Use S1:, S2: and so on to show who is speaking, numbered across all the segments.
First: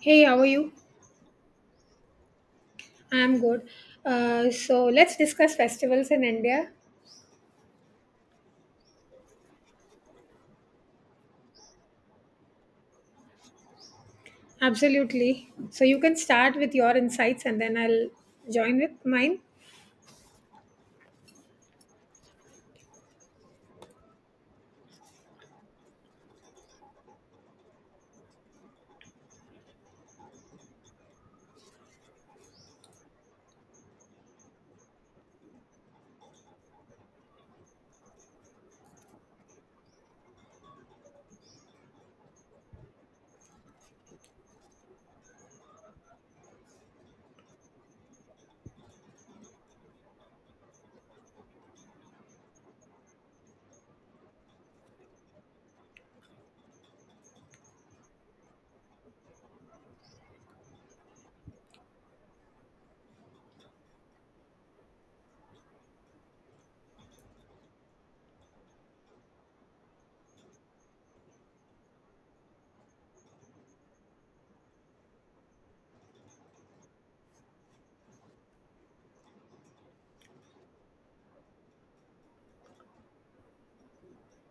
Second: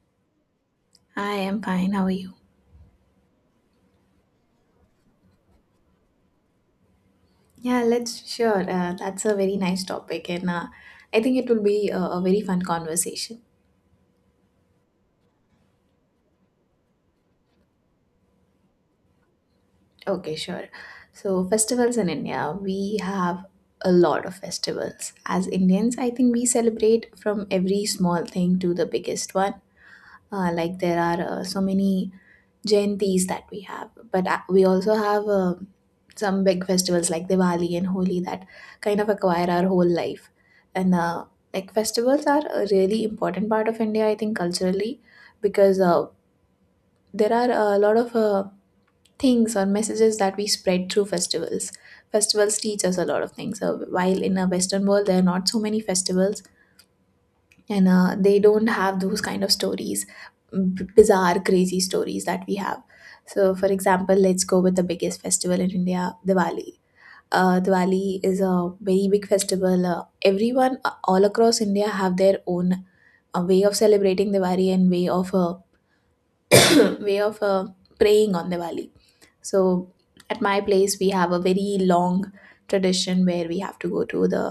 S1: Hey, how are you?
S2: I am fine. How are you?
S1: I'm good. So let's discuss festivals in India.
S2: Yeah, let's sure. That's a very nice topic, and I think it will be a very fun conversation.
S1: Absolutely. So you can start with your insights and then I'll join with mine.
S2: Okay, sure. So, festivals in India, we have a lot of festivals. As Indians, I think we celebrate from every small thing to the biggest one. Like there are so many jayantis that we have, but we also have some big festivals like Diwali and Holi that kind of acquire our whole life. And Like festivals are a really important part of India, I think, culturally, because there are a lot of things or messages that we spread through festivals. Festivals teach us a lot of things. So while in a western world there are not so many festivals, and they don't have those kind of stories, bizarre crazy stories that we have. So for example, let's go with the biggest festival in India: Diwali. Diwali is a very big festival. Everyone, all across India, have their own way of celebrating Diwali, and way of way of praying on Diwali. So at my place we have a very long tradition where we have to go to the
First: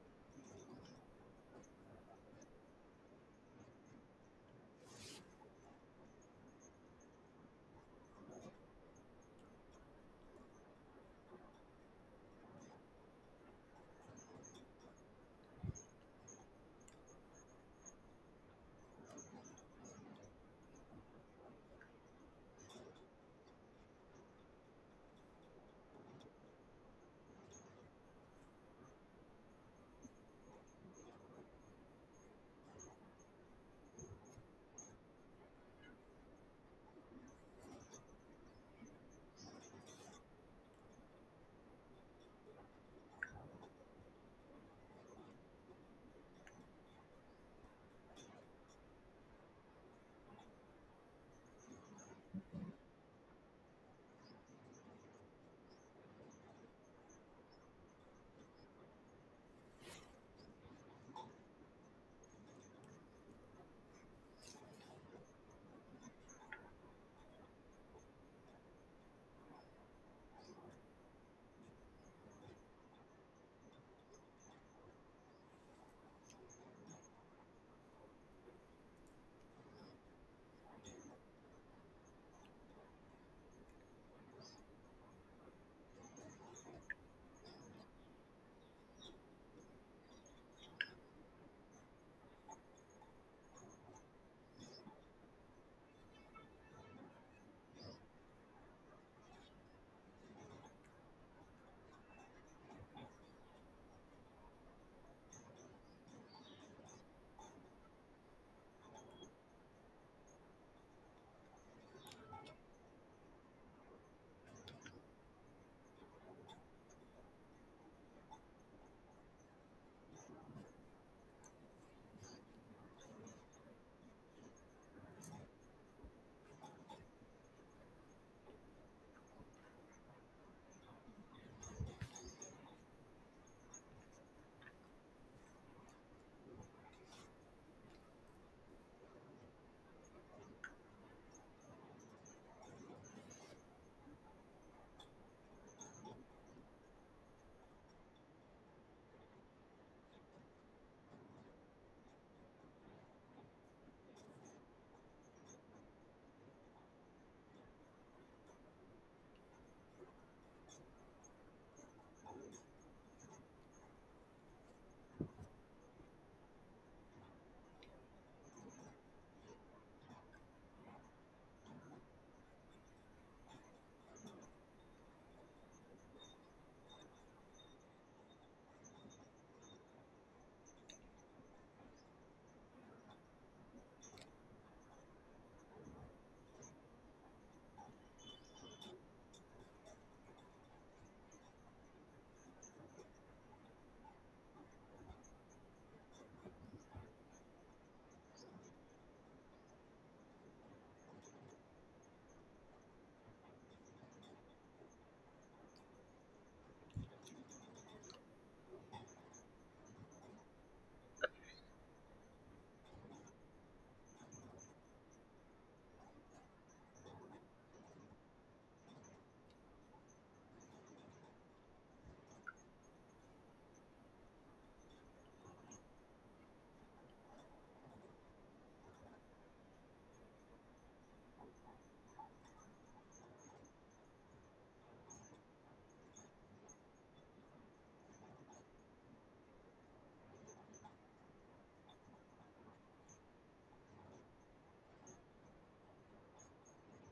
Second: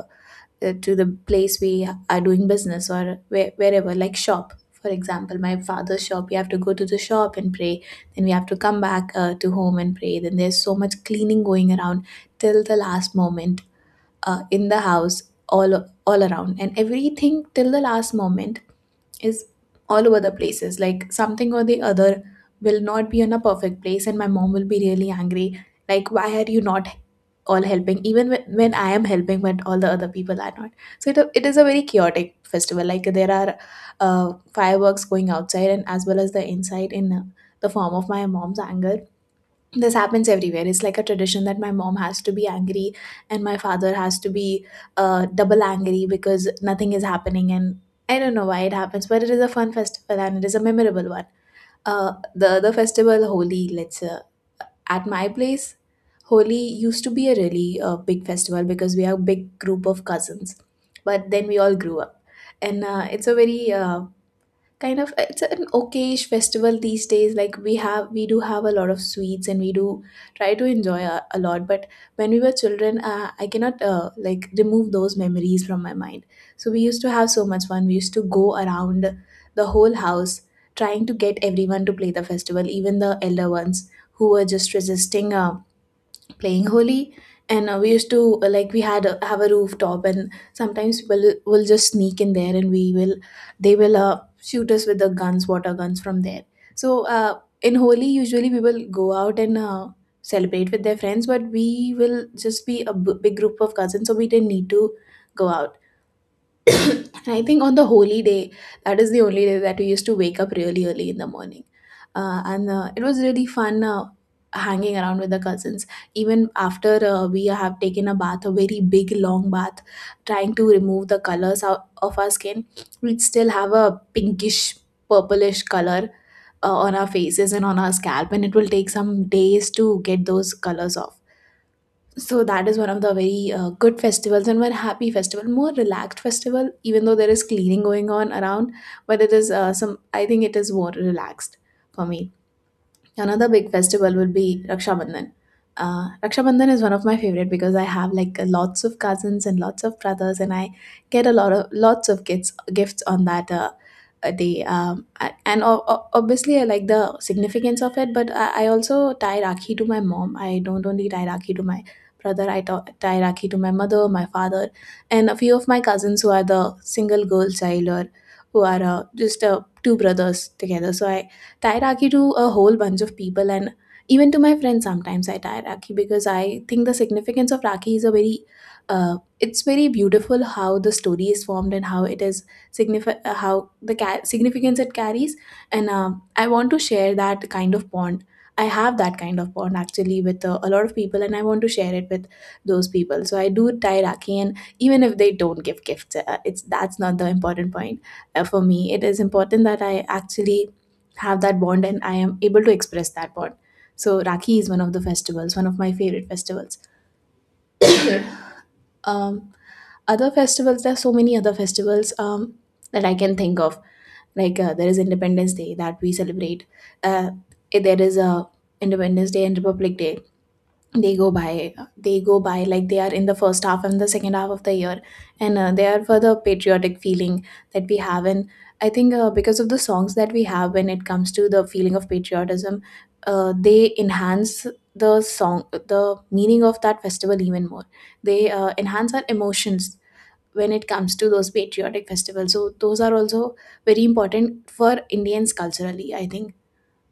S2: place we are doing business, or wherever, like shop, for example my father's shop, we have to go to the shop and pray. Then we have to come back to home and pray. Then there's so much cleaning going around till the last moment in the house, all around, and everything till the last moment is all over the places. Like something or the other will not be in a perfect place, and my mom will be really angry, like why are you not all helping, even when I am helping, but all the other people are not. So it is a very chaotic festival. Like there are fireworks going outside, and as well as the inside in the form of my mom's anger. This happens everywhere. It's like a tradition that my mom has to be angry, and my father has to be double angry because nothing is happening. And I don't know why it happens, but it is a fun festival and it is a memorable one. The festival Holi, let's at my place, Holi used to be a really big festival because we are a big group of cousins. But then we all grew up. And it's a very, kind of, it's an okayish festival these days. Like we do have a lot of sweets, and we do try to enjoy a lot. But when we were children, I cannot, like, remove those memories from my mind. So we used to have so much fun. We used to go around the whole house trying to get everyone to play the festival, even the elder ones, who were just resisting playing Holi. And We used to, like, have a rooftop, and sometimes we'll just sneak in there, and we will they will shoot us with the guns water guns from there. So in Holi, usually we will go out and celebrate with their friends. But we will just be a big group of cousins, so we didn't need to go out. I think on the holy day, that is the only day that we used to wake up really early in the morning. And it was really fun hanging around with the cousins. Even after we have taken a bath, a very big long bath, trying to remove the colors out of our skin, we'd still have a pinkish, purplish color on our faces and on our scalp. And it will take some days to get those colors off. So that is one of the very good festivals, and one happy festival, more relaxed festival, even though there is cleaning going on around. But it is, some I think it is more relaxed for me. Another big festival will be Raksha Bandhan. Raksha Bandhan is one of my favorite because I have, like, lots of cousins and lots of brothers, and I get a lot of lots of gifts on that day. And obviously, I like the significance of it, but I also tie Rakhi to my mom. I don't only tie Rakhi to my brother. I tie Rakhi to my mother, my father, and a few of my cousins who are the single girl child, or who are just two brothers together. So I Tairaki to a whole bunch of people, and even to my friends sometimes I tie Rakhi, because I think the significance of Rakhi is a very it's very beautiful, how the story is formed, and how the significance it carries. And I want to share that kind of bond. I have that kind of bond actually with a lot of people, and I want to share it with those people. So I do tie Rakhi, and even if they don't give gifts, it's that's not the important point for me. It is important that I actually have that bond and I am able to express that bond. So Rakhi is one of the festivals, one of my favorite festivals. Um, Other festivals, there are so many other festivals that I can think of. Like there is Independence Day that we celebrate. Uh, there is a Independence Day and Republic Day. They go by, like they are in the first half and the second half of the year, and they are for the patriotic feeling that we have. And I think because of the songs that we have, when it comes to the feeling of patriotism, they enhance the meaning of that festival even more. They enhance our emotions when it comes to those patriotic festivals. So those are also very important for Indians culturally, I think.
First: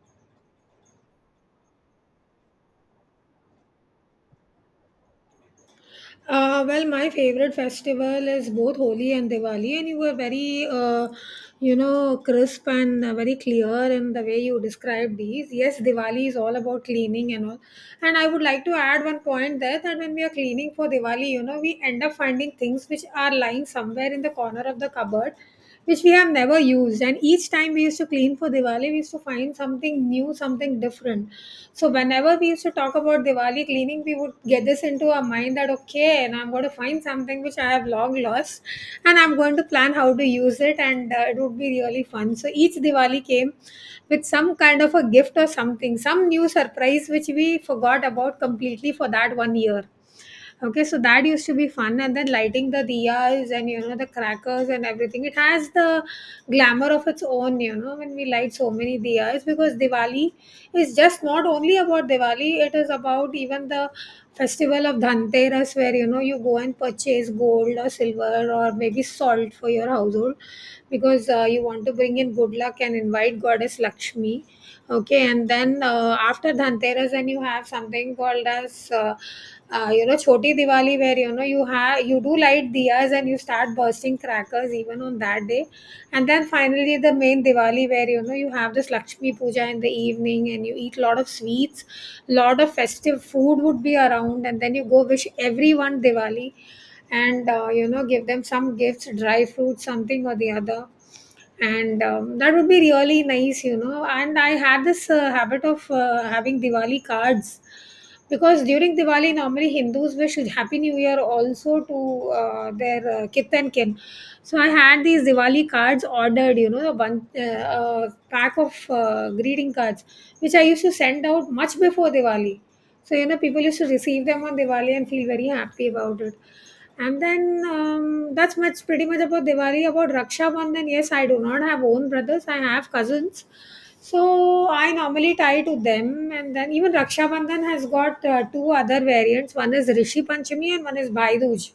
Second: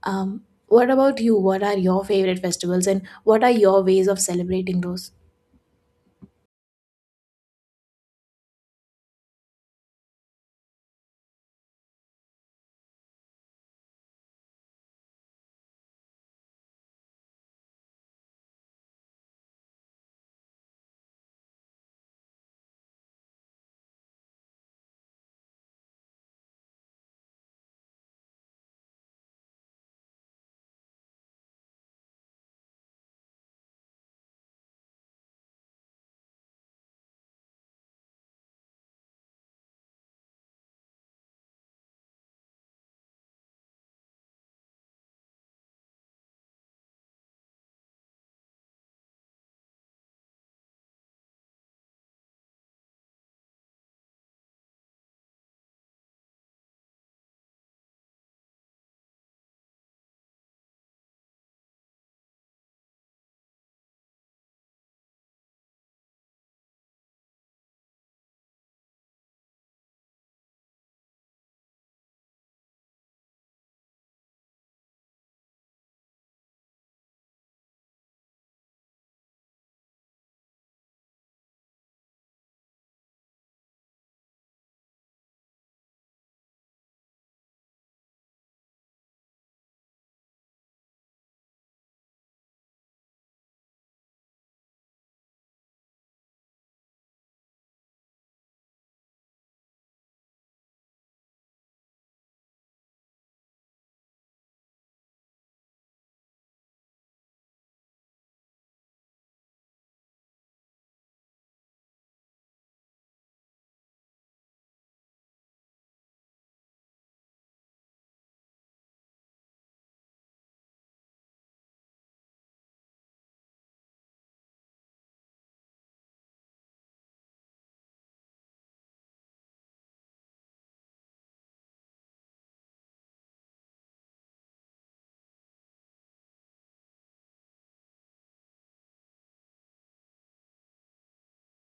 S2: um, what about you? What are your favorite festivals and what are your ways of celebrating those?
S1: Well, my favorite festival is both Holi and Diwali, and you were very, crisp and very clear in the way you described these. Yes, Diwali is all about cleaning and all. And I would like to add one point there that when we are cleaning for Diwali, we end up finding things which are lying somewhere in the corner of the cupboard which we have never used. And each time we used to clean for Diwali, we used to find something new, something different. So whenever we used to talk about Diwali cleaning, we would get this into our mind that okay, and I'm going to find something which I have long lost, and I'm going to plan how to use it, and it would be really fun. So each Diwali came with some kind of a gift or something, some new surprise which we forgot about completely for that one year. Okay, so that used to be fun, and then lighting the diyas and the crackers and everything. It has the glamour of its own, when we light so many diyas, because Diwali is just not only about Diwali; it is about even the festival of Dhanteras, where you go and purchase gold or silver or maybe salt for your household, because you want to bring in good luck and invite Goddess Lakshmi. Okay, and then, after Dhanteras, and you have something called as Choti Diwali, where, you do light diyas and you start bursting crackers even on that day. And then, finally, the main Diwali, where, you have this Lakshmi Puja in the evening and you eat lot of sweets, lot of festive food would be around, and then you go wish everyone Diwali, and give them some gifts, dry fruits, something or the other. And that would be really nice, and I had this habit of having Diwali cards, because during Diwali, normally Hindus wish happy new year also to their kith and kin. So I had these Diwali cards ordered, a bunch, a pack of greeting cards, which I used to send out much before Diwali, so people used to receive them on Diwali and feel very happy about it. And then, that's much pretty much about Diwali. About Raksha Bandhan, yes, I do not have own brothers. I have cousins, so I normally tie to them. And then even Raksha Bandhan has got two other variants. One is Rishi Panchami and one is Bhai Dooj.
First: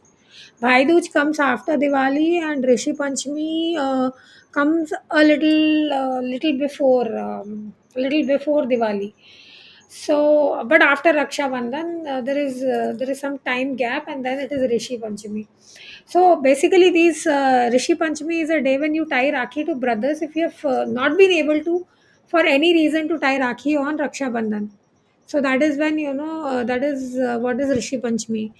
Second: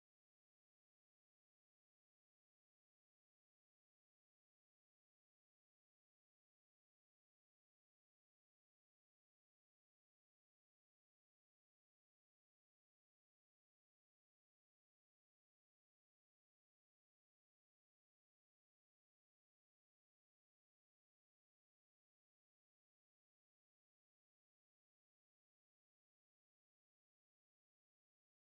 S1: Bhai Dooj comes after Diwali, and Rishi Panchami comes a little before Diwali. So, but after Raksha Bandhan, there is some time gap, and then it is Rishi Panchami. So basically, these Rishi Panchami is a day when you tie Rakhi to brothers if you have not been able to, for any reason, to tie Rakhi on Raksha Bandhan. So that is when, that is what is Rishi Panchami.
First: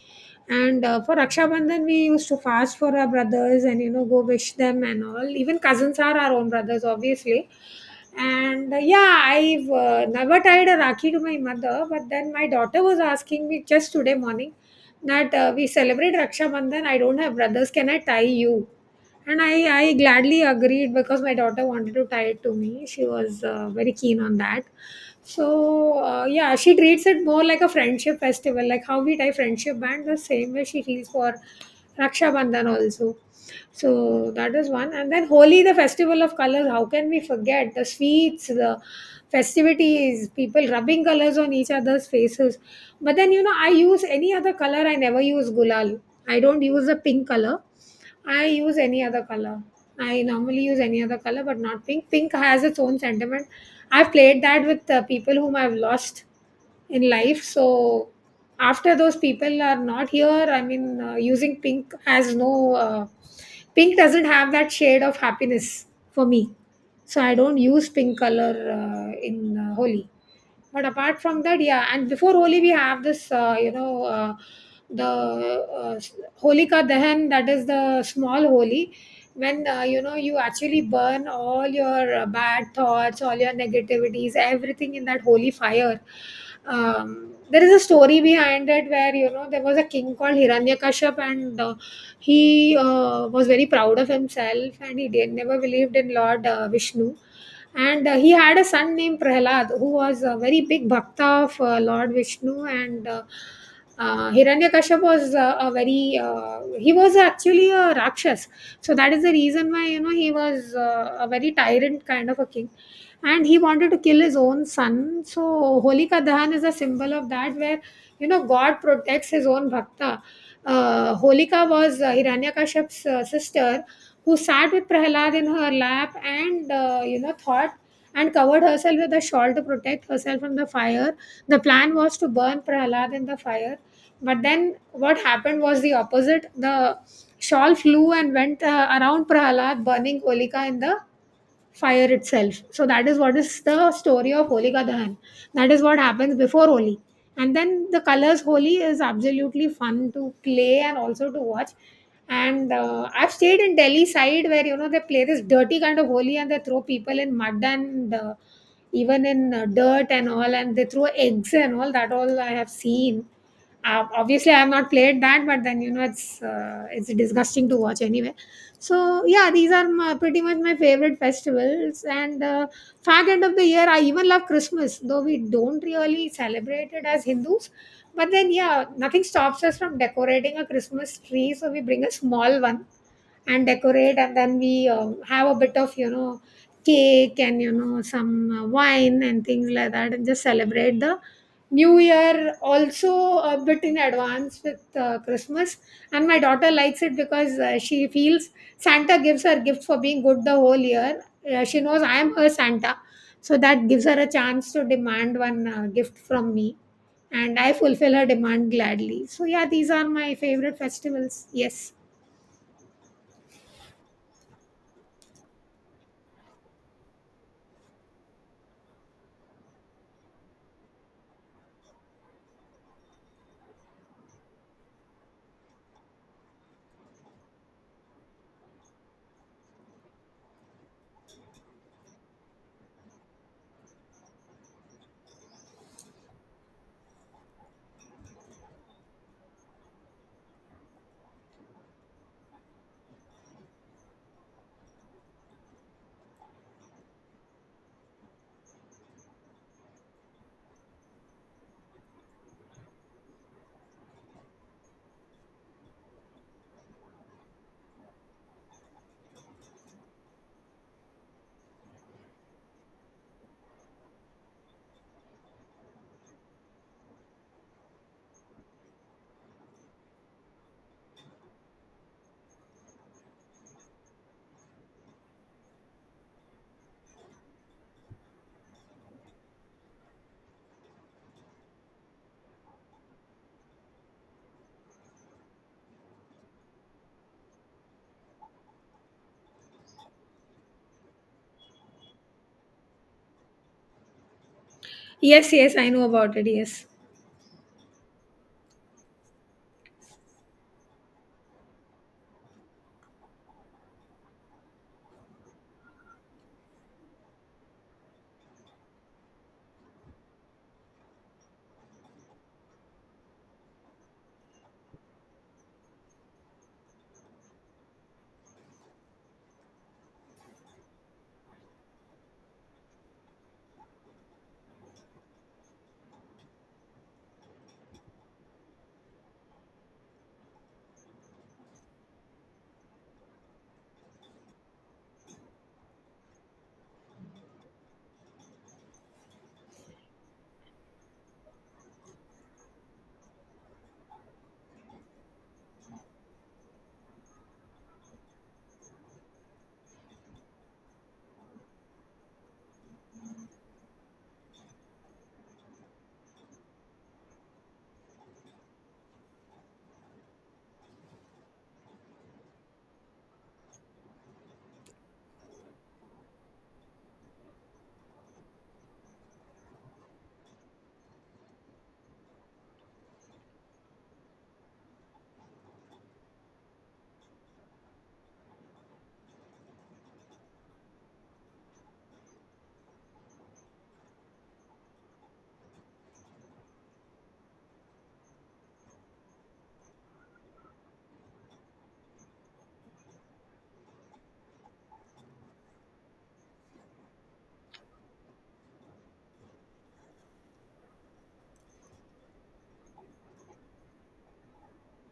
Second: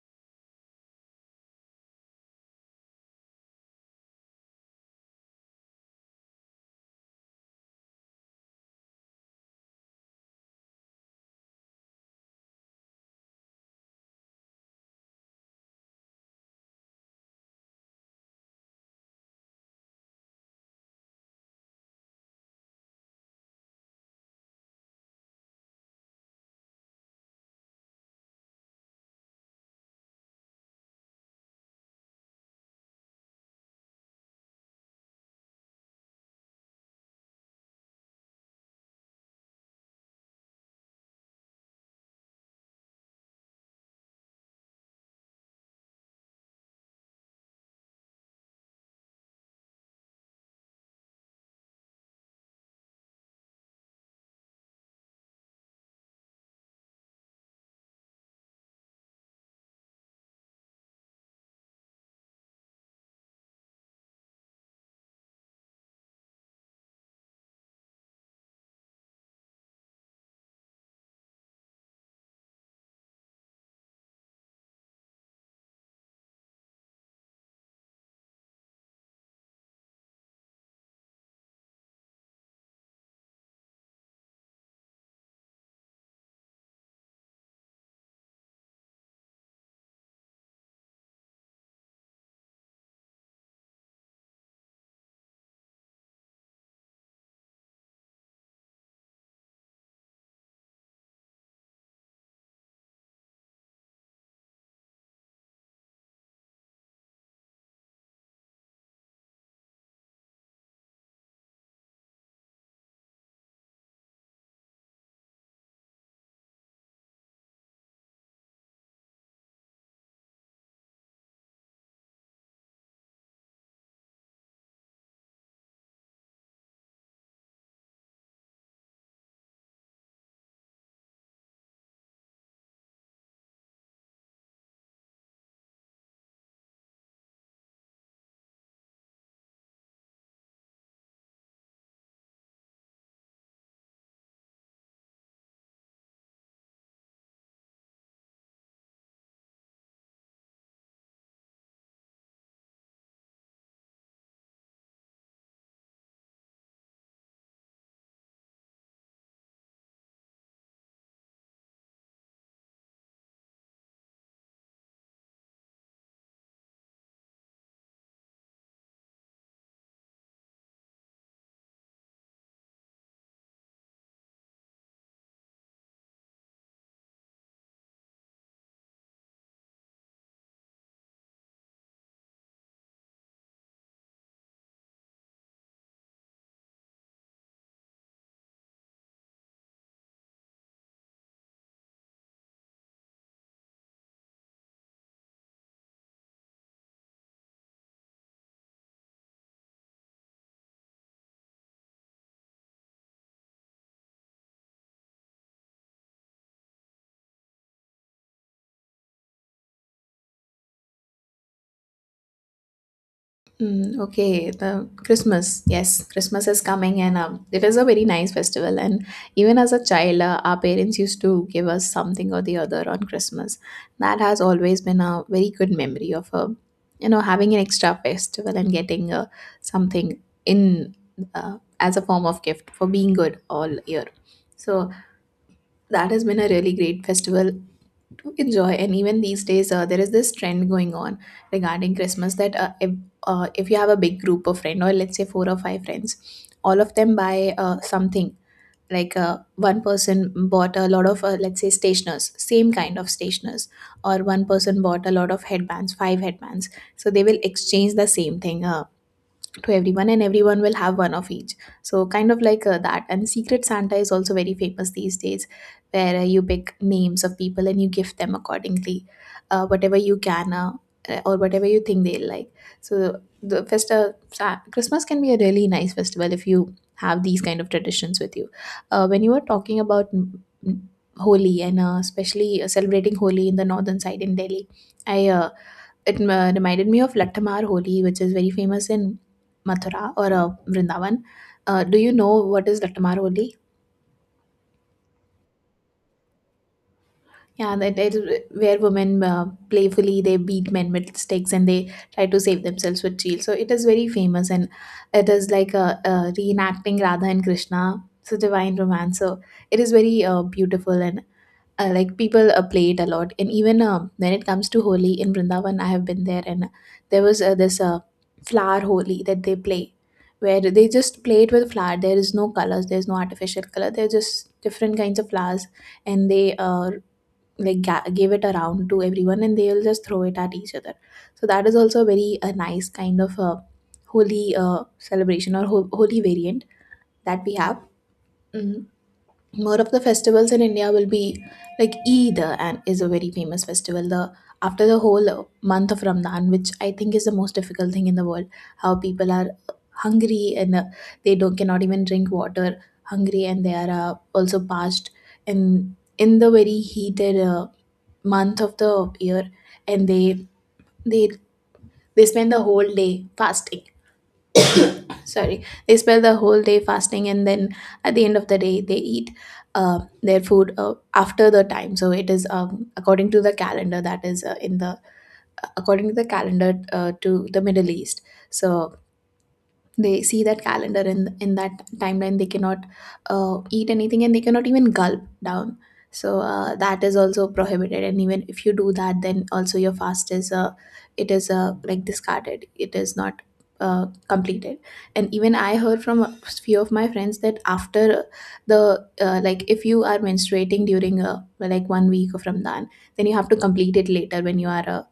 S1: And for Raksha Bandhan, we used to fast for our brothers and go wish them and all. Even cousins are our own brothers, obviously. And yeah, I've never tied a Rakhi to my mother, but then my daughter was asking me just today morning that we celebrate Raksha Bandhan. I don't have brothers. Can I tie you? And I gladly agreed because my daughter wanted to tie it to me. She was very keen on that. So, yeah, she treats it more like a friendship festival, like how we tie friendship band, the same way she feels for Raksha Bandhan also. So, that is one. And then Holi, the festival of colors, how can we forget the sweets, the festivities, people rubbing colors on each other's faces. But then, I use any other color, I never use gulal. I don't use the pink color, I use any other color. I normally use any other color, but not pink. Pink has its own sentiment. I've played that with people whom I've lost in life. So after those people are not here, I mean, using pink has no. Pink doesn't have that shade of happiness for me. So I don't use pink color in Holi. But apart from that, yeah, and before Holi, we have this, the uh, s- Holika Dahan, that is the small Holi, when, you actually burn all your bad thoughts, all your negativities, everything in that holy fire. There is a story behind it where, there was a king called Hiranyakashipu, and he was very proud of himself, and never believed in Lord Vishnu, and he had a son named Prahlad who was a very big bhakta of Lord Vishnu. And Hiranyakashipu was a very he was actually a Rakshas, so that is the reason why, he was a very tyrant kind of a king, and he wanted to kill his own son. So Holika Dahan is a symbol of that, where, God protects his own bhakta. Holika was Hiranyakaship's sister, who sat with Prahlad in her lap and, thought and covered herself with a shawl to protect herself from the fire. The plan was to burn Prahlad in the fire. But then what happened was the opposite. The shawl flew and went around Prahlad, burning Olika in the fire itself. So that is what is the story of Holika Dahan. That is what happens before Holi. And then the colors Holi is absolutely fun to play and also to watch. And I've stayed in Delhi side, where, they play this dirty kind of Holi, and they throw people in mud, and even in dirt and all, and they throw eggs and all that, all I have seen. Obviously, I have not played that, but then, it's disgusting to watch anyway. So yeah, these are my, pretty much my favorite festivals, and fag end of the year, I even love Christmas, though we don't really celebrate it as Hindus. But then, yeah, nothing stops us from decorating a Christmas tree. So we bring a small one and decorate, and then we have a bit of, cake, and some wine and things like that, and just celebrate the New Year also a bit in advance with Christmas, and my daughter likes it because she feels Santa gives her gifts for being good the whole year. She knows I am her Santa, so that gives her a chance to demand one gift from me, and I fulfill her demand gladly. So yeah, these are my favorite festivals. Yes,
S2: Mm, okay, the Christmas. Yes, Christmas is coming, and it is a very nice festival. And even as a child, our parents used to give us something or the other on Christmas. That has always been a very good memory of, having an extra festival and getting something in, as a form of gift for being good all year. So that has been a really great festival to enjoy. And even these days there is this trend going on regarding Christmas that, if you have a big group of friends, or let's say four or five friends, all of them buy something. Like one person bought a lot of, let's say, stationers, same kind of stationers. Or one person bought a lot of headbands, five headbands. So they will exchange the same thing to everyone, and everyone will have one of each. So kind of like that. And Secret Santa is also very famous these days, where you pick names of people and you gift them accordingly, whatever you can, or whatever you think they'll like. So the Christmas can be a really nice festival if you have these kind of traditions with you. When you were talking about, mm, Holi, and especially celebrating Holi in the northern side in Delhi, I it reminded me of Lattamar Holi, which is very famous in Mathura or Vrindavan. Do you know what is Lattamar Holi?
S1: yes, yes, I know about it. Yes.
S2: Yeah, that it, where women playfully they beat men with sticks and they try to save themselves with shields. So it is very famous, and it is like a reenacting Radha and Krishna, so divine romance. So it is very beautiful, and like people play it a lot. And even when it comes to Holi in Vrindavan, I have been there, and there was this flower Holi that they play, where they just play it with flower. There is no colors, there's no artificial color, they're just different kinds of flowers. And they, like, give it around to everyone, and they'll just throw it at each other. So that is also a nice kind of Holi celebration, or holy variant that we have. Mhm. More of the festivals in India will be like Eid, and is a very famous festival. The after the whole month of Ramadan, which I think is the most difficult thing in the world, how people are hungry and they don't cannot even drink water, hungry and they are also parched in the very heated month of the year, and they they spend the whole day fasting sorry they spend the whole day fasting and then at the end of the day they eat their food after the time. So it is according to the calendar, that is in the according to the calendar to the Middle East. So they see that calendar, and in that timeline they cannot eat anything, and they cannot even gulp down. So that is also prohibited, and even if you do that, then also your fast is it is like discarded, it is not completed. And even I heard from a few of my friends that after the like if you are menstruating during a like 1 week of Ramadan, then you have to complete it later when you are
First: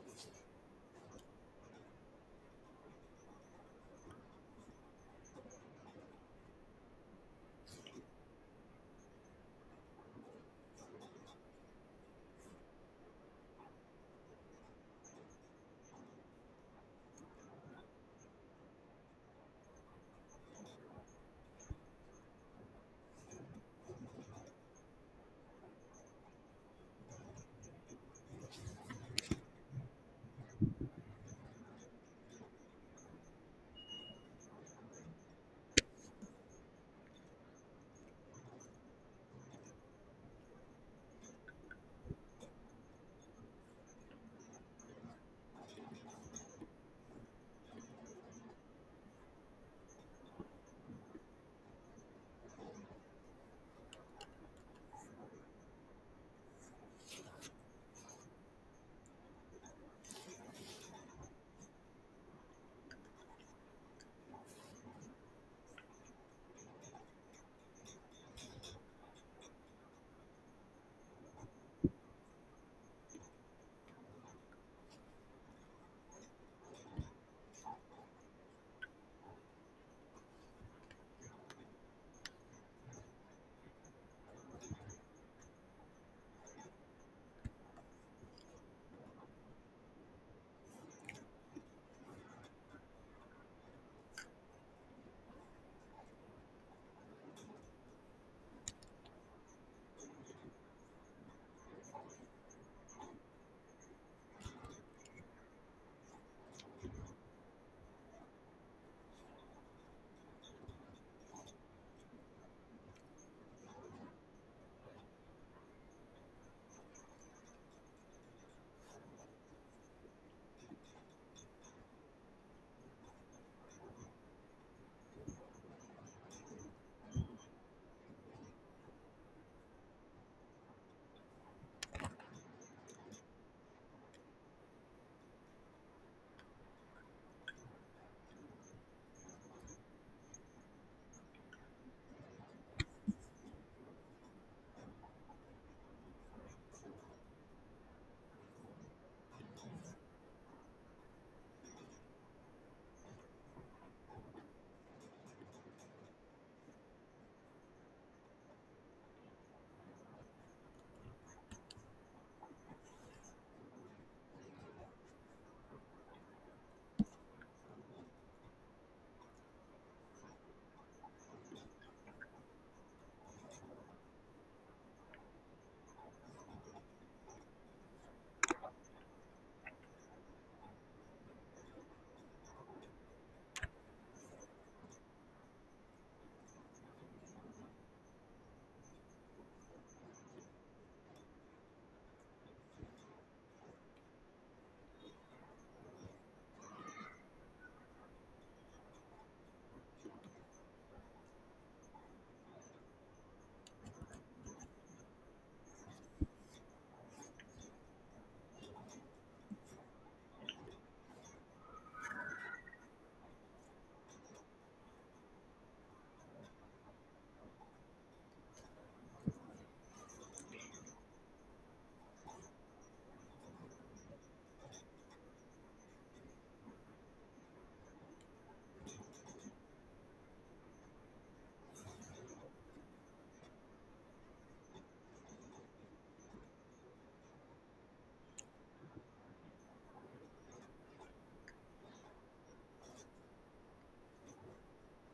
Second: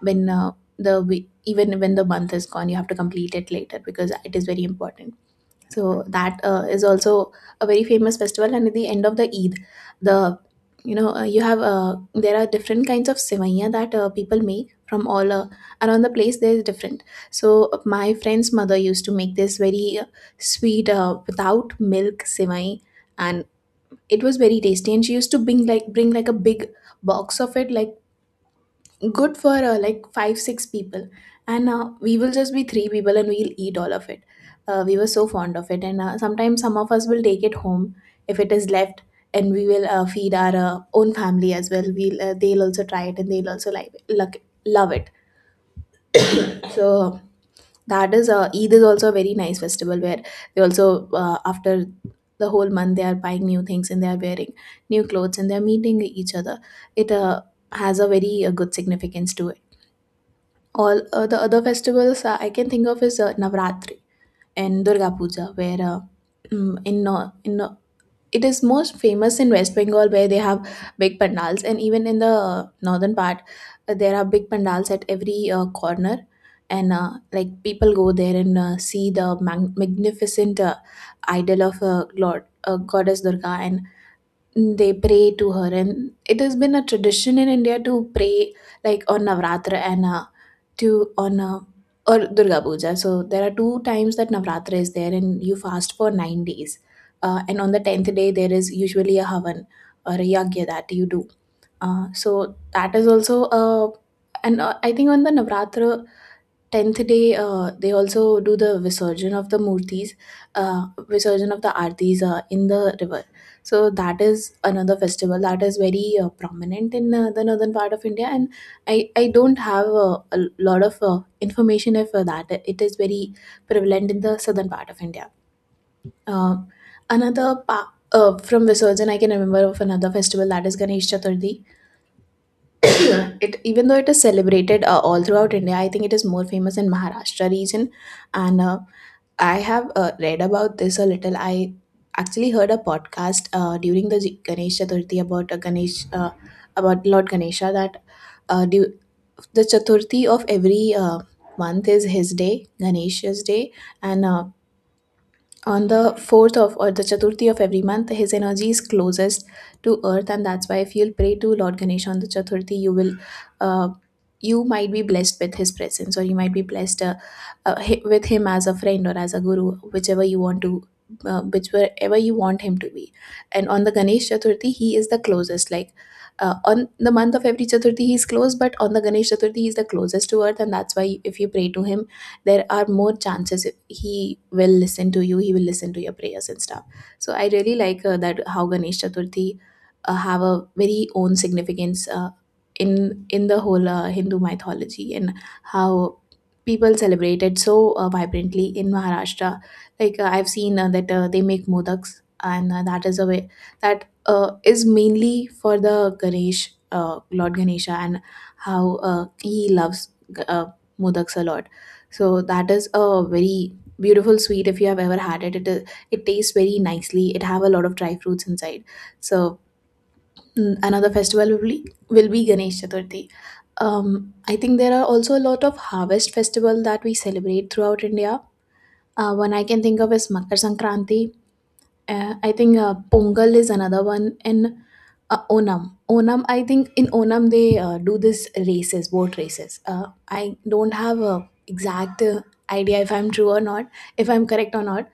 S2: when uh, even when the month is gone, you have to complete it later because it is very important. So that is also a very famous festival. And at the end of the Eid, the you know you have there are different kinds of sevaiya that people make from all around the place, there is different. So my friend's mother used to make this very sweet without milk sevai, and it was very tasty. And she used to bring like a big box of it, like good for like 5 6 people, and we will just be three people and we'll eat all of it. We were so fond of it, and sometimes some of us will take it home if it is left, and we will feed our own family as well. We'll they'll also try it, and they'll also love it. So that is Eid is also a very nice festival, where they also after the whole month they are buying new things and they are wearing new clothes and they're meeting each other. It has a very good significance to it. All the other festivals I can think of is Navratri and Durga Puja, where mm, in it is most famous in West Bengal, where they have big pandals, and even in the northern part, there are big pandals at every corner. And like people go there and see the magnificent idol of Lord Goddess Durga, and they pray to her. And it has been a tradition in India to pray like on Navratra, and to on or Durga Puja. So there are two times that Navratra is there, and you fast for 9 days, and on the 10th day there is usually a havan or a yagya that you do. So that is also and I think on the Navratra tenth day they also do the visurgin of the murtis, visurgin of the artis in the river. So that is another festival that is very prominent in the northern part of India, and I don't have a lot of information if that it is very prevalent in the southern part of India. Um from Visurgin, I can remember of another festival that is Ganesh Chaturthi. It, even though it is celebrated all throughout India, I think it is more famous in Maharashtra region. And I have read about this a little. I actually heard a podcast during the Ganesh Chaturthi about a ganesh about Lord Ganesha, that uh, du- the Chaturthi of every month is his day, Ganesh's day. And on the fourth of or the Chaturthi of every month, his energy is closest to earth, and that's why if you'll pray to Lord Ganesha on the Chaturthi, you will, uh, you might be blessed with his presence, or you might be blessed with him as a friend or as a guru, whichever you want to, whichever you want him to be. And on the Ganesh Chaturthi, he is the closest. Like on the month of every Chaturthi, he is close, but on the Ganesh Chaturthi, he is the closest to earth, and that's why if you pray to him, there are more chances if he will listen to you, he will listen to your prayers and stuff. So I really like that, how Ganesh Chaturthi have a very own significance in in the whole Hindu mythology, and how people celebrate it so vibrantly in Maharashtra. Like I've seen that they make modaks, and that is a way that is mainly for the Ganesh, Lord Ganesha, and how he loves uh, modaks a lot. So that is a very beautiful sweet if you have ever had it. It is, it tastes very nicely. It have a lot of dry fruits inside. So another festival will be Ganesh Chaturthi. I think there are also a lot of harvest festival that we celebrate throughout India. One I can think of is Makar Sankranti, I think Pongal is another one, and Onam. Onam, I think in Onam they do this races, boat races. I don't have a exact idea if I'm true or not, if I'm correct or not.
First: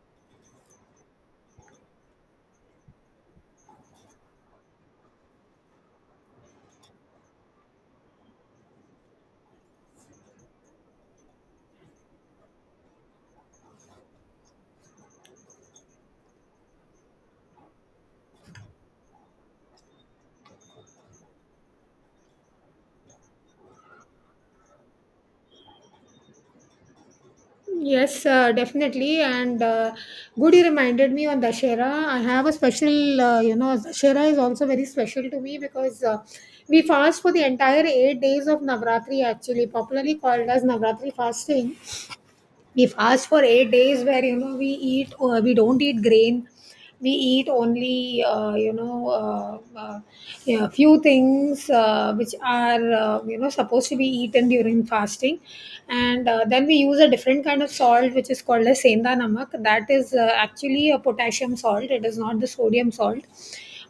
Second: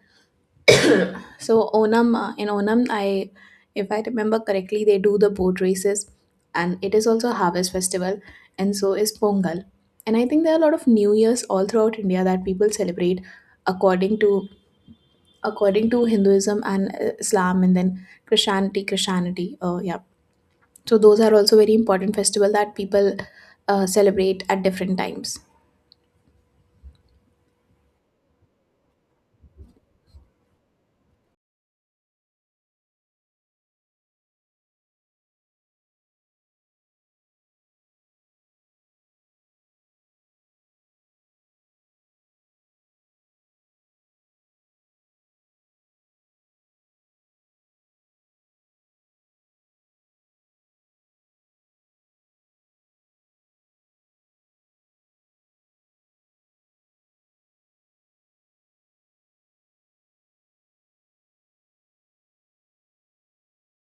S2: So Onam, in Onam, I, if I remember correctly, they do the boat races, and it is also a harvest festival, and so is Pongal. And I think there are a lot of New Years all throughout India that people celebrate according to according to Hinduism and Islam, and then Christianity. Yeah. So those are also very important festival that people celebrate at different times.
S1: Yes, definitely. And good, you reminded me on Dashera. I have a special, you know, Dashera is also very special to me, because we fast for the entire 8 days of Navratri, actually, popularly called as Navratri fasting. We've asked for 8 days where, we don't eat grain. We eat only, yeah, few things which are supposed to be eaten during fasting. And then we use a different kind of salt, which is called a senda namak, that is actually a potassium salt, it is not the sodium salt.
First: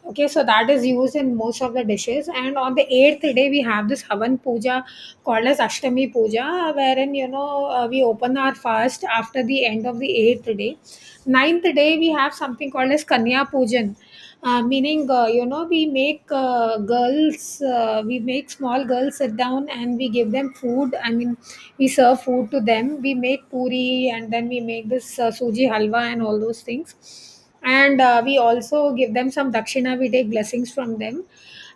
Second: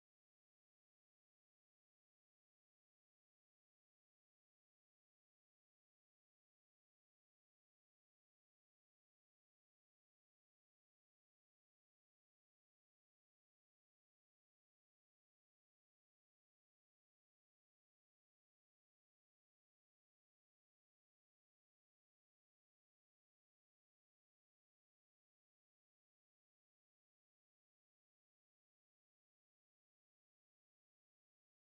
S1: Okay, so that is used in most of the dishes. And on the eighth day, we have this Havan Puja called as Ashtami Puja, wherein, we open our fast after the end of the eighth day. Ninth day, we have something called as Kanya Pujan. Meaning, we make small girls sit down and we give them food. I mean, we serve food to them. We make puri and then we make this suji halwa and all those things and we also give them some dakshina. We take blessings from them.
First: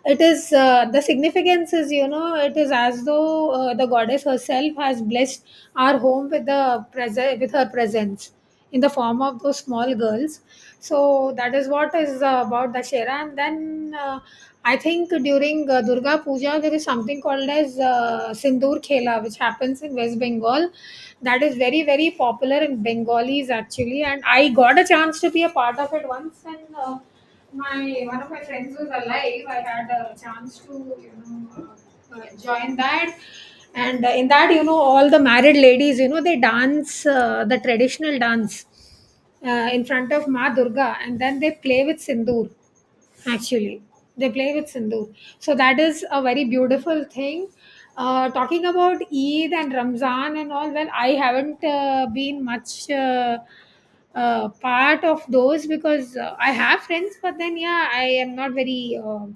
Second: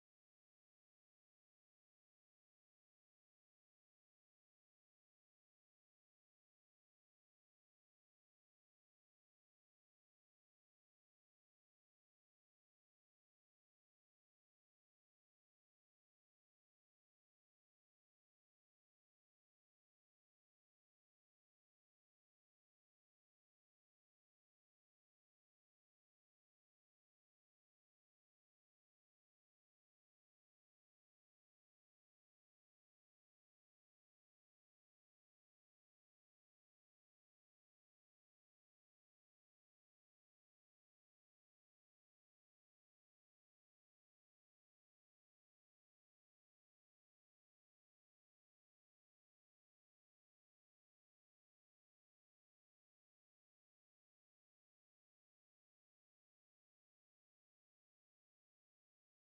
S1: It is the significance is, you know, it is as though the goddess herself has blessed our home with the present, with her presence, in the form of those small girls. So that is what is about Dashera. And then I think during Durga Puja there is something called as sindoor khela which happens in West Bengal. That is very very popular in Bengalis, actually, and I got a chance to be a part of it once. And my, one of my friends was alive. I had a chance to, join that, and in that, you know, all the married ladies, you know, they dance the traditional dance in front of Ma Durga, and then they play with sindoor actually. They play with sindoor. So that is a very beautiful thing. Uh, talking about Eid and Ramzan and all, well, I haven't been much part of those because I have friends, but then, yeah, I am not very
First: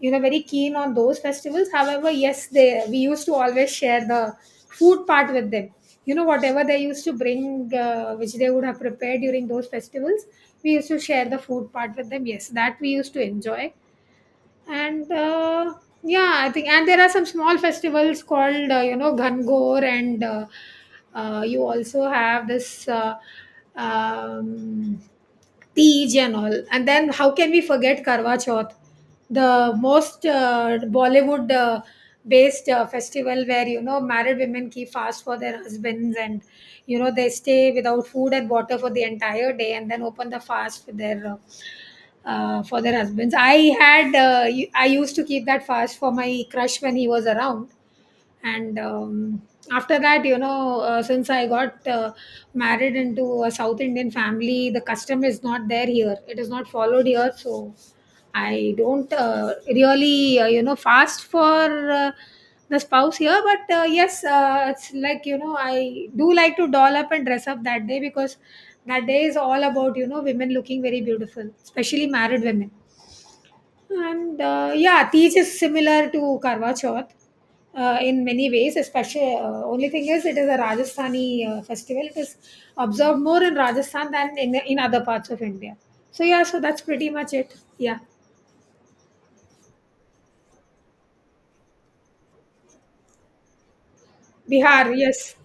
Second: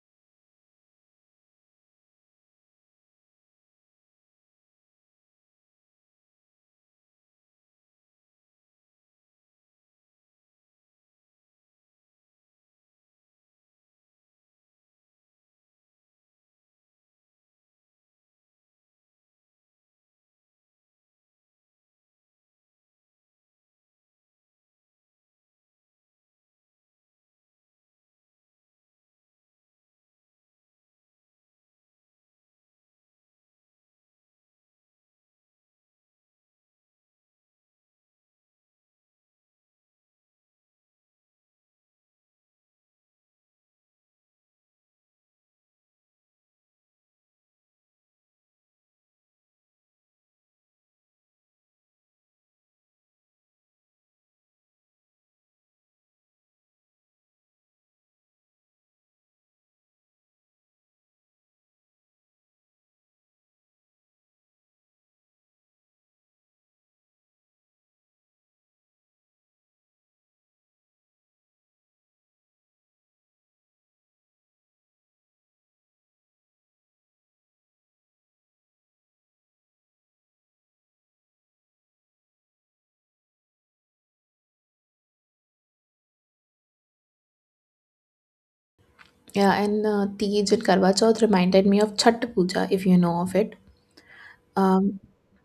S1: you know, very keen on those festivals. However, yes, they, we used to always share the food part with them. You know, whatever they used to bring which they would have prepared during those festivals, we used to share the food part with them. Yes, that we used to enjoy. And yeah, I think, and there are some small festivals called you know, gangor and you also have this um, Tej and all. And then how can we forget karwa chauth, the most Bollywood based festival where, you know, married women keep fast for their husbands, and you know, they stay without food and water for the entire day and then open the fast with their for their husbands. I had I used to keep that fast for my crush when he was around, and after that, you know, since I got married into a South Indian family, the custom is not there, here it is not followed here, so I don't really you know, fast for the spouse here. But yes, it's like, you know, I do like to doll up and dress up that day because that day is all about, you know, women looking very beautiful, especially married women. And yeah, Tej is similar to Karwa Chauth in many ways. Especially, only thing is, it is a Rajasthani festival. It is observed more in Rajasthan than in other parts of India. So yeah, so that's pretty much it. Yeah,
S2: Yeah, and Tej and Karwa Chauth reminded me of Chhat Puja, if you know of it.
S1: Bihar. Yes,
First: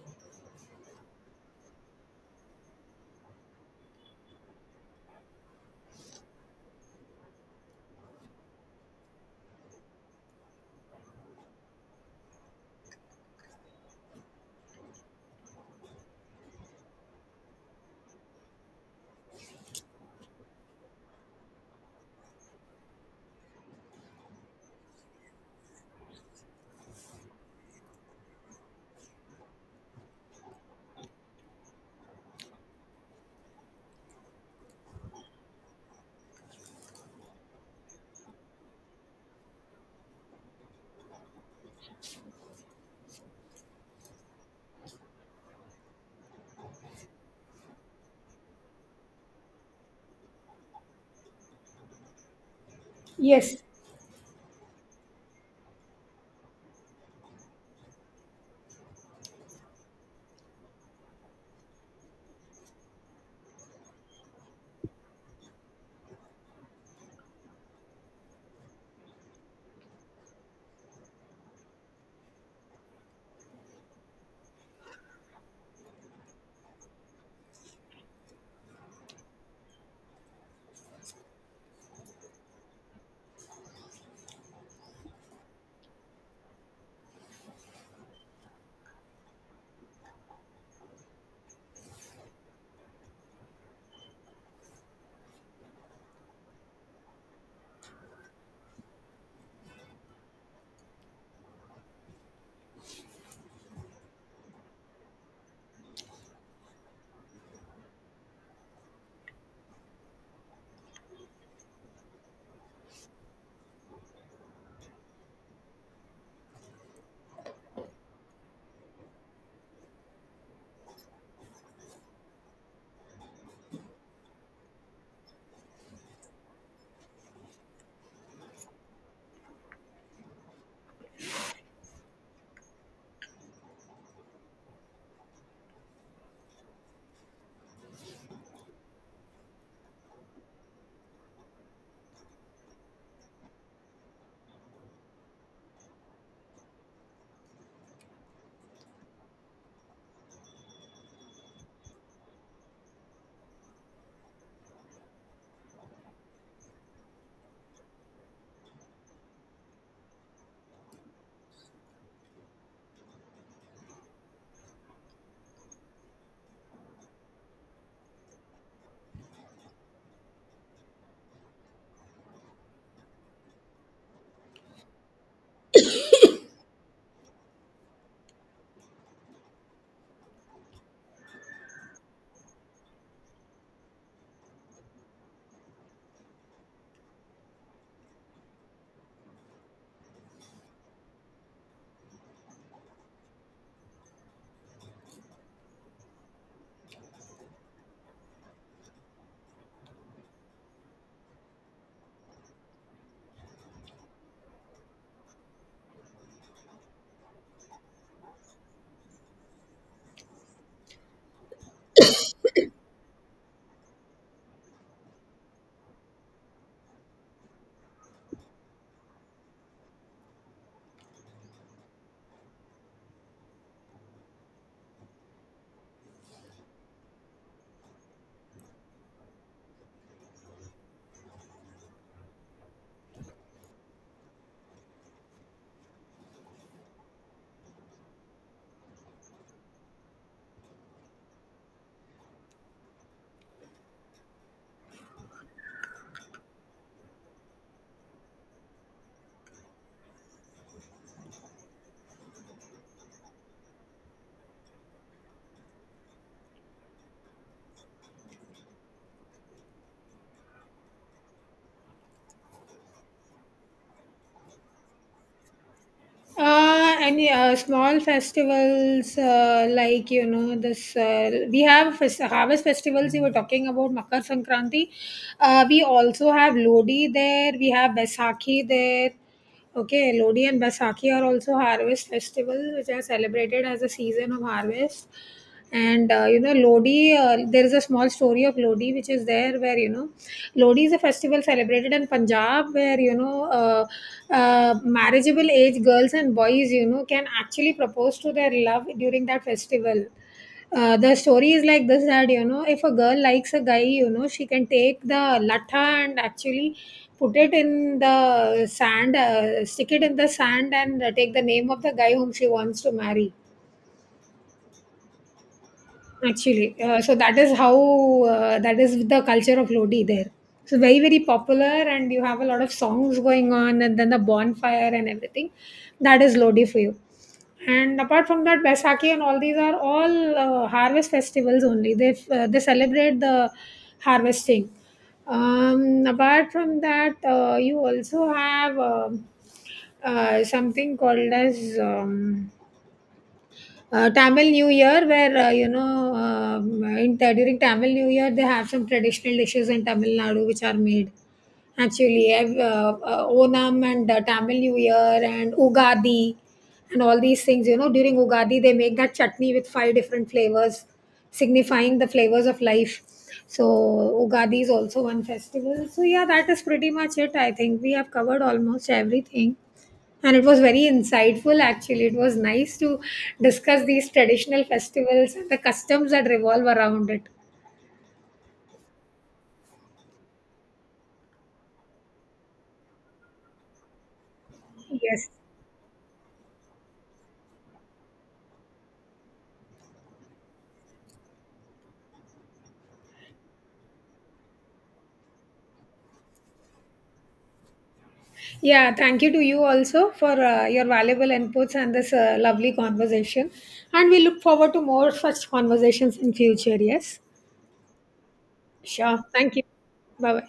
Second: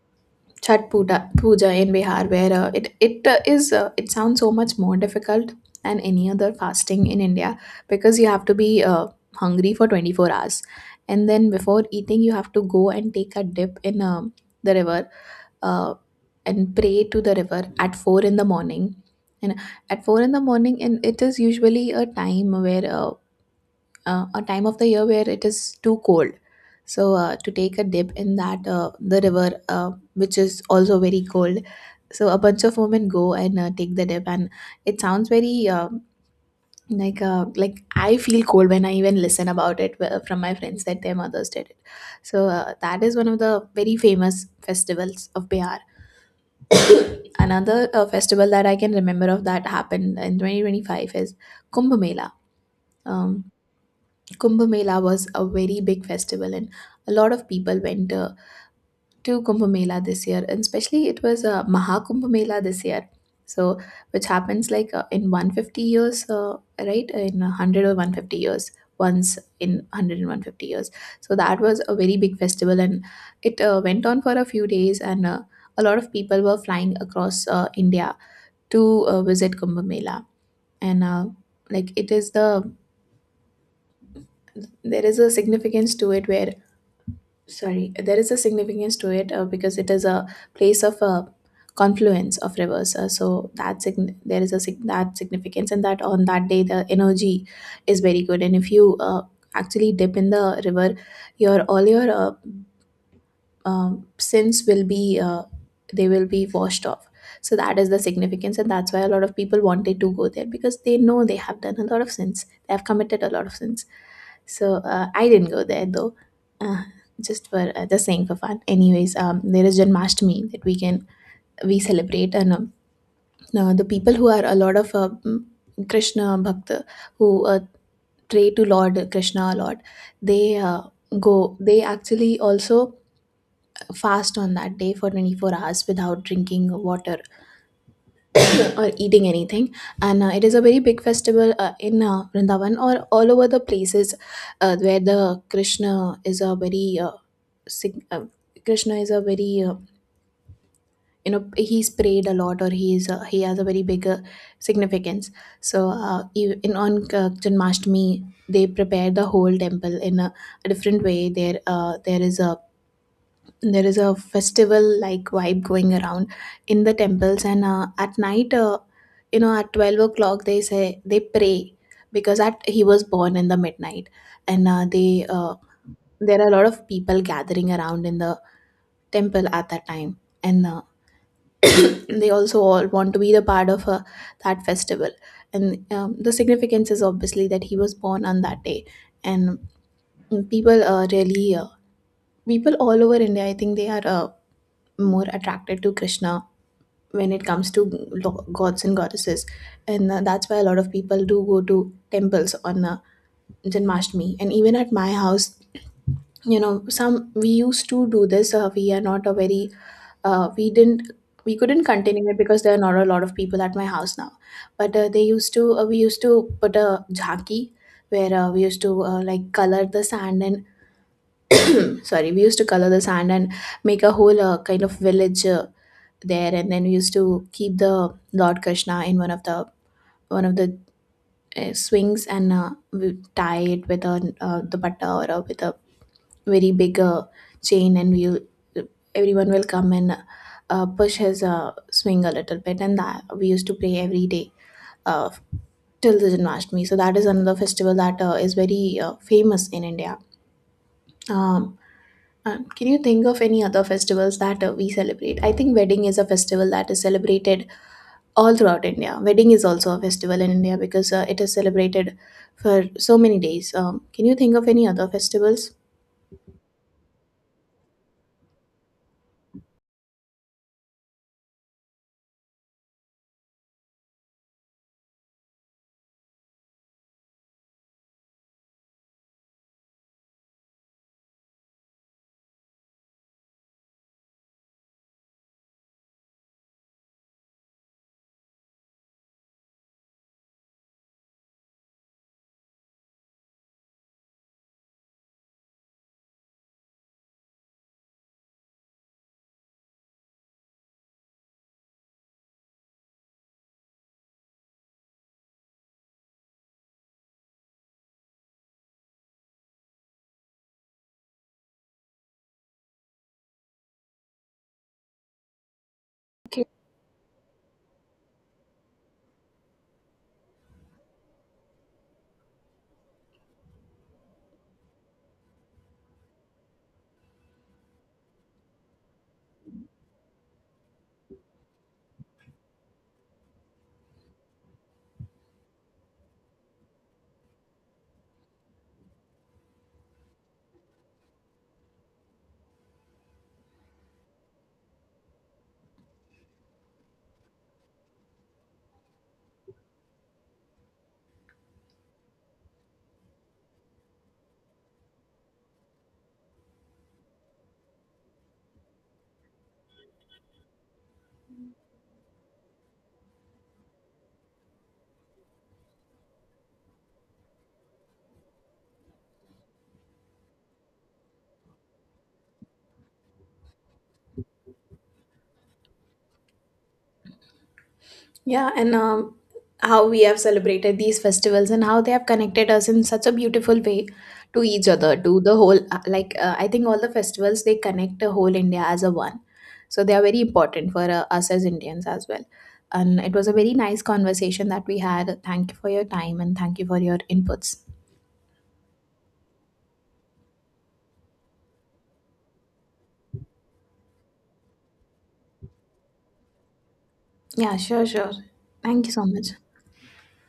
S2: Puja in Bihar, where it it is it sounds so much more difficult than any other fasting in India, because you have to be hungry for 24 hours, and then before eating you have to go and take a dip in the river, uh, and pray to the river at 4 in the morning, and at 4 in the morning and it is usually a time where a time of the year where it is too cold. So to take a dip in that the river, which is also very cold, so a bunch of women go and take the dip. And it sounds very like I feel cold when I even listen about it from my friends that their mothers did it. So that is one of the very famous festivals of Bihar. Another festival that I can remember of that happened in 2025 is Kumbh Mela. Um,
S1: yes.
S2: Kumbh Mela was a very big festival, and a lot of people went to Kumbh Mela this year, and especially it was Maha Kumbh Mela this year. So, which happens like in 150 years, right? In 100 or 150 years, once in 100 and 150 years. So, that was a very big festival, and it went on for a few days, and a lot of people were flying across India to visit Kumbh Mela. And like it is the there is a significance to it where sorry there is a significance to it because it is a place of a confluence of rivers. So that sign there is a sig- that significance, and that on that day the energy is very good. And if you actually dip in the river, your all your sins will be they will be washed off. So that is the significance, and that's why a lot of people wanted to go there, because they know they have done a lot of sins, they have committed a lot of sins. So I didn't go there though, uh, just for just saying for fun. Anyways, there is Janmashtami that we celebrate. And the people who are a lot of Krishna bhakta, who pray to Lord Krishna a lot, they go they actually also fast on that day for 24 hours without drinking water or eating anything. And it is a very big festival in Vrindavan or all over the places, where the Krishna is a very sig- uh, Krishna is a very you know, he's prayed a lot, or he is he has a very big significance. So ev- in on Janmashtami, they prepare the whole temple in a different way. There there is a festival like vibe going around in the temples. And at night, you know, at 12 o'clock they say they pray, because at he was born in the midnight. And they there are a lot of people gathering around in the temple at that time. And they also all want to be the part of that festival. And the significance is obviously that he was born on that day. And people really people all over India, I think they are more attracted to Krishna when it comes to gods and goddesses. And that's why a lot of people do go to temples on Janmashtami. And even at my house, you know, some we used to do this, we are not a very uh, we didn't we couldn't continue it because there are not a lot of people at my house now. But they used to we used to put a jhaki, where we used to like color the sand and sorry we used to color the sand and make a whole kind of village there. And then we used to keep the Lord Krishna in one of the one of the swings, and we tie it with a the patta or with a very big chain, and we everyone will come and push his swing a little bit. And that we used to play every day uh, till the Janmashtami. So that is another festival that is very famous in India. Um, can you think of any other festivals that we celebrate? I think wedding is a festival that is celebrated all throughout India. Wedding is also a festival in India because it is celebrated for so many days. Can you think of any other festivals?
S1: Any small festivals, like, you know, this we have harvest festivals, you were talking about Makar Sankranti. We also have Lodi there. We have Baisakhi there. Okay, Lodi and Baisakhi are also harvest festivals which are celebrated as a season of harvest. And you know, lodi there is a small story of lodi which is there, where you know, lodi is a festival celebrated in Punjab, where, you know, uh, marriageable age girls and boys, you know, can actually propose to their love during that festival. Uh, the story is like this, that, you know, if a girl likes a guy, you know, she can take the latha and actually put it in the sand, stick it in the sand, and take the name of the guy whom she wants to marry
S2: Okay.
S1: actually. So that is how that is the culture of Lodi there. So very very popular, and you have a lot of songs going on, and then the bonfire and everything. That is Lodi for you. And apart from that, Baisakhi and all these are all harvest festivals only. They celebrate the harvesting. Apart from that, you also have something called as Tamil New Year, where, you know, during Tamil New Year, they have some traditional dishes in Tamil Nadu which are made. Actually, I've, Onam and Tamil New Year and Ugadi and all these things. You know, during Ugadi, they make that chutney with five different flavors, signifying the flavors of life. So, Ugadi is also one festival. So, yeah, that is pretty much it. I think we have covered almost everything, and it was very insightful. Actually, it was nice to discuss these traditional festivals and the customs that revolve around it.
S2: Yeah, and how we have celebrated these festivals and how they have connected us in such a beautiful way to each other,
S1: Yes,
S2: to the whole. Like I think all the festivals, they connect the whole India as a one, so they are very important for us as Indians as well. And it was a very nice conversation that we had. Thank you for your time and thank you for your inputs.
S1: yeah, thank you to you also for your valuable inputs and this lovely conversation, and we look forward to more such conversations in future. Yes,
S2: Yeah, sure. Thank you
S1: sure,
S2: so much.
S1: thank you. Bye bye.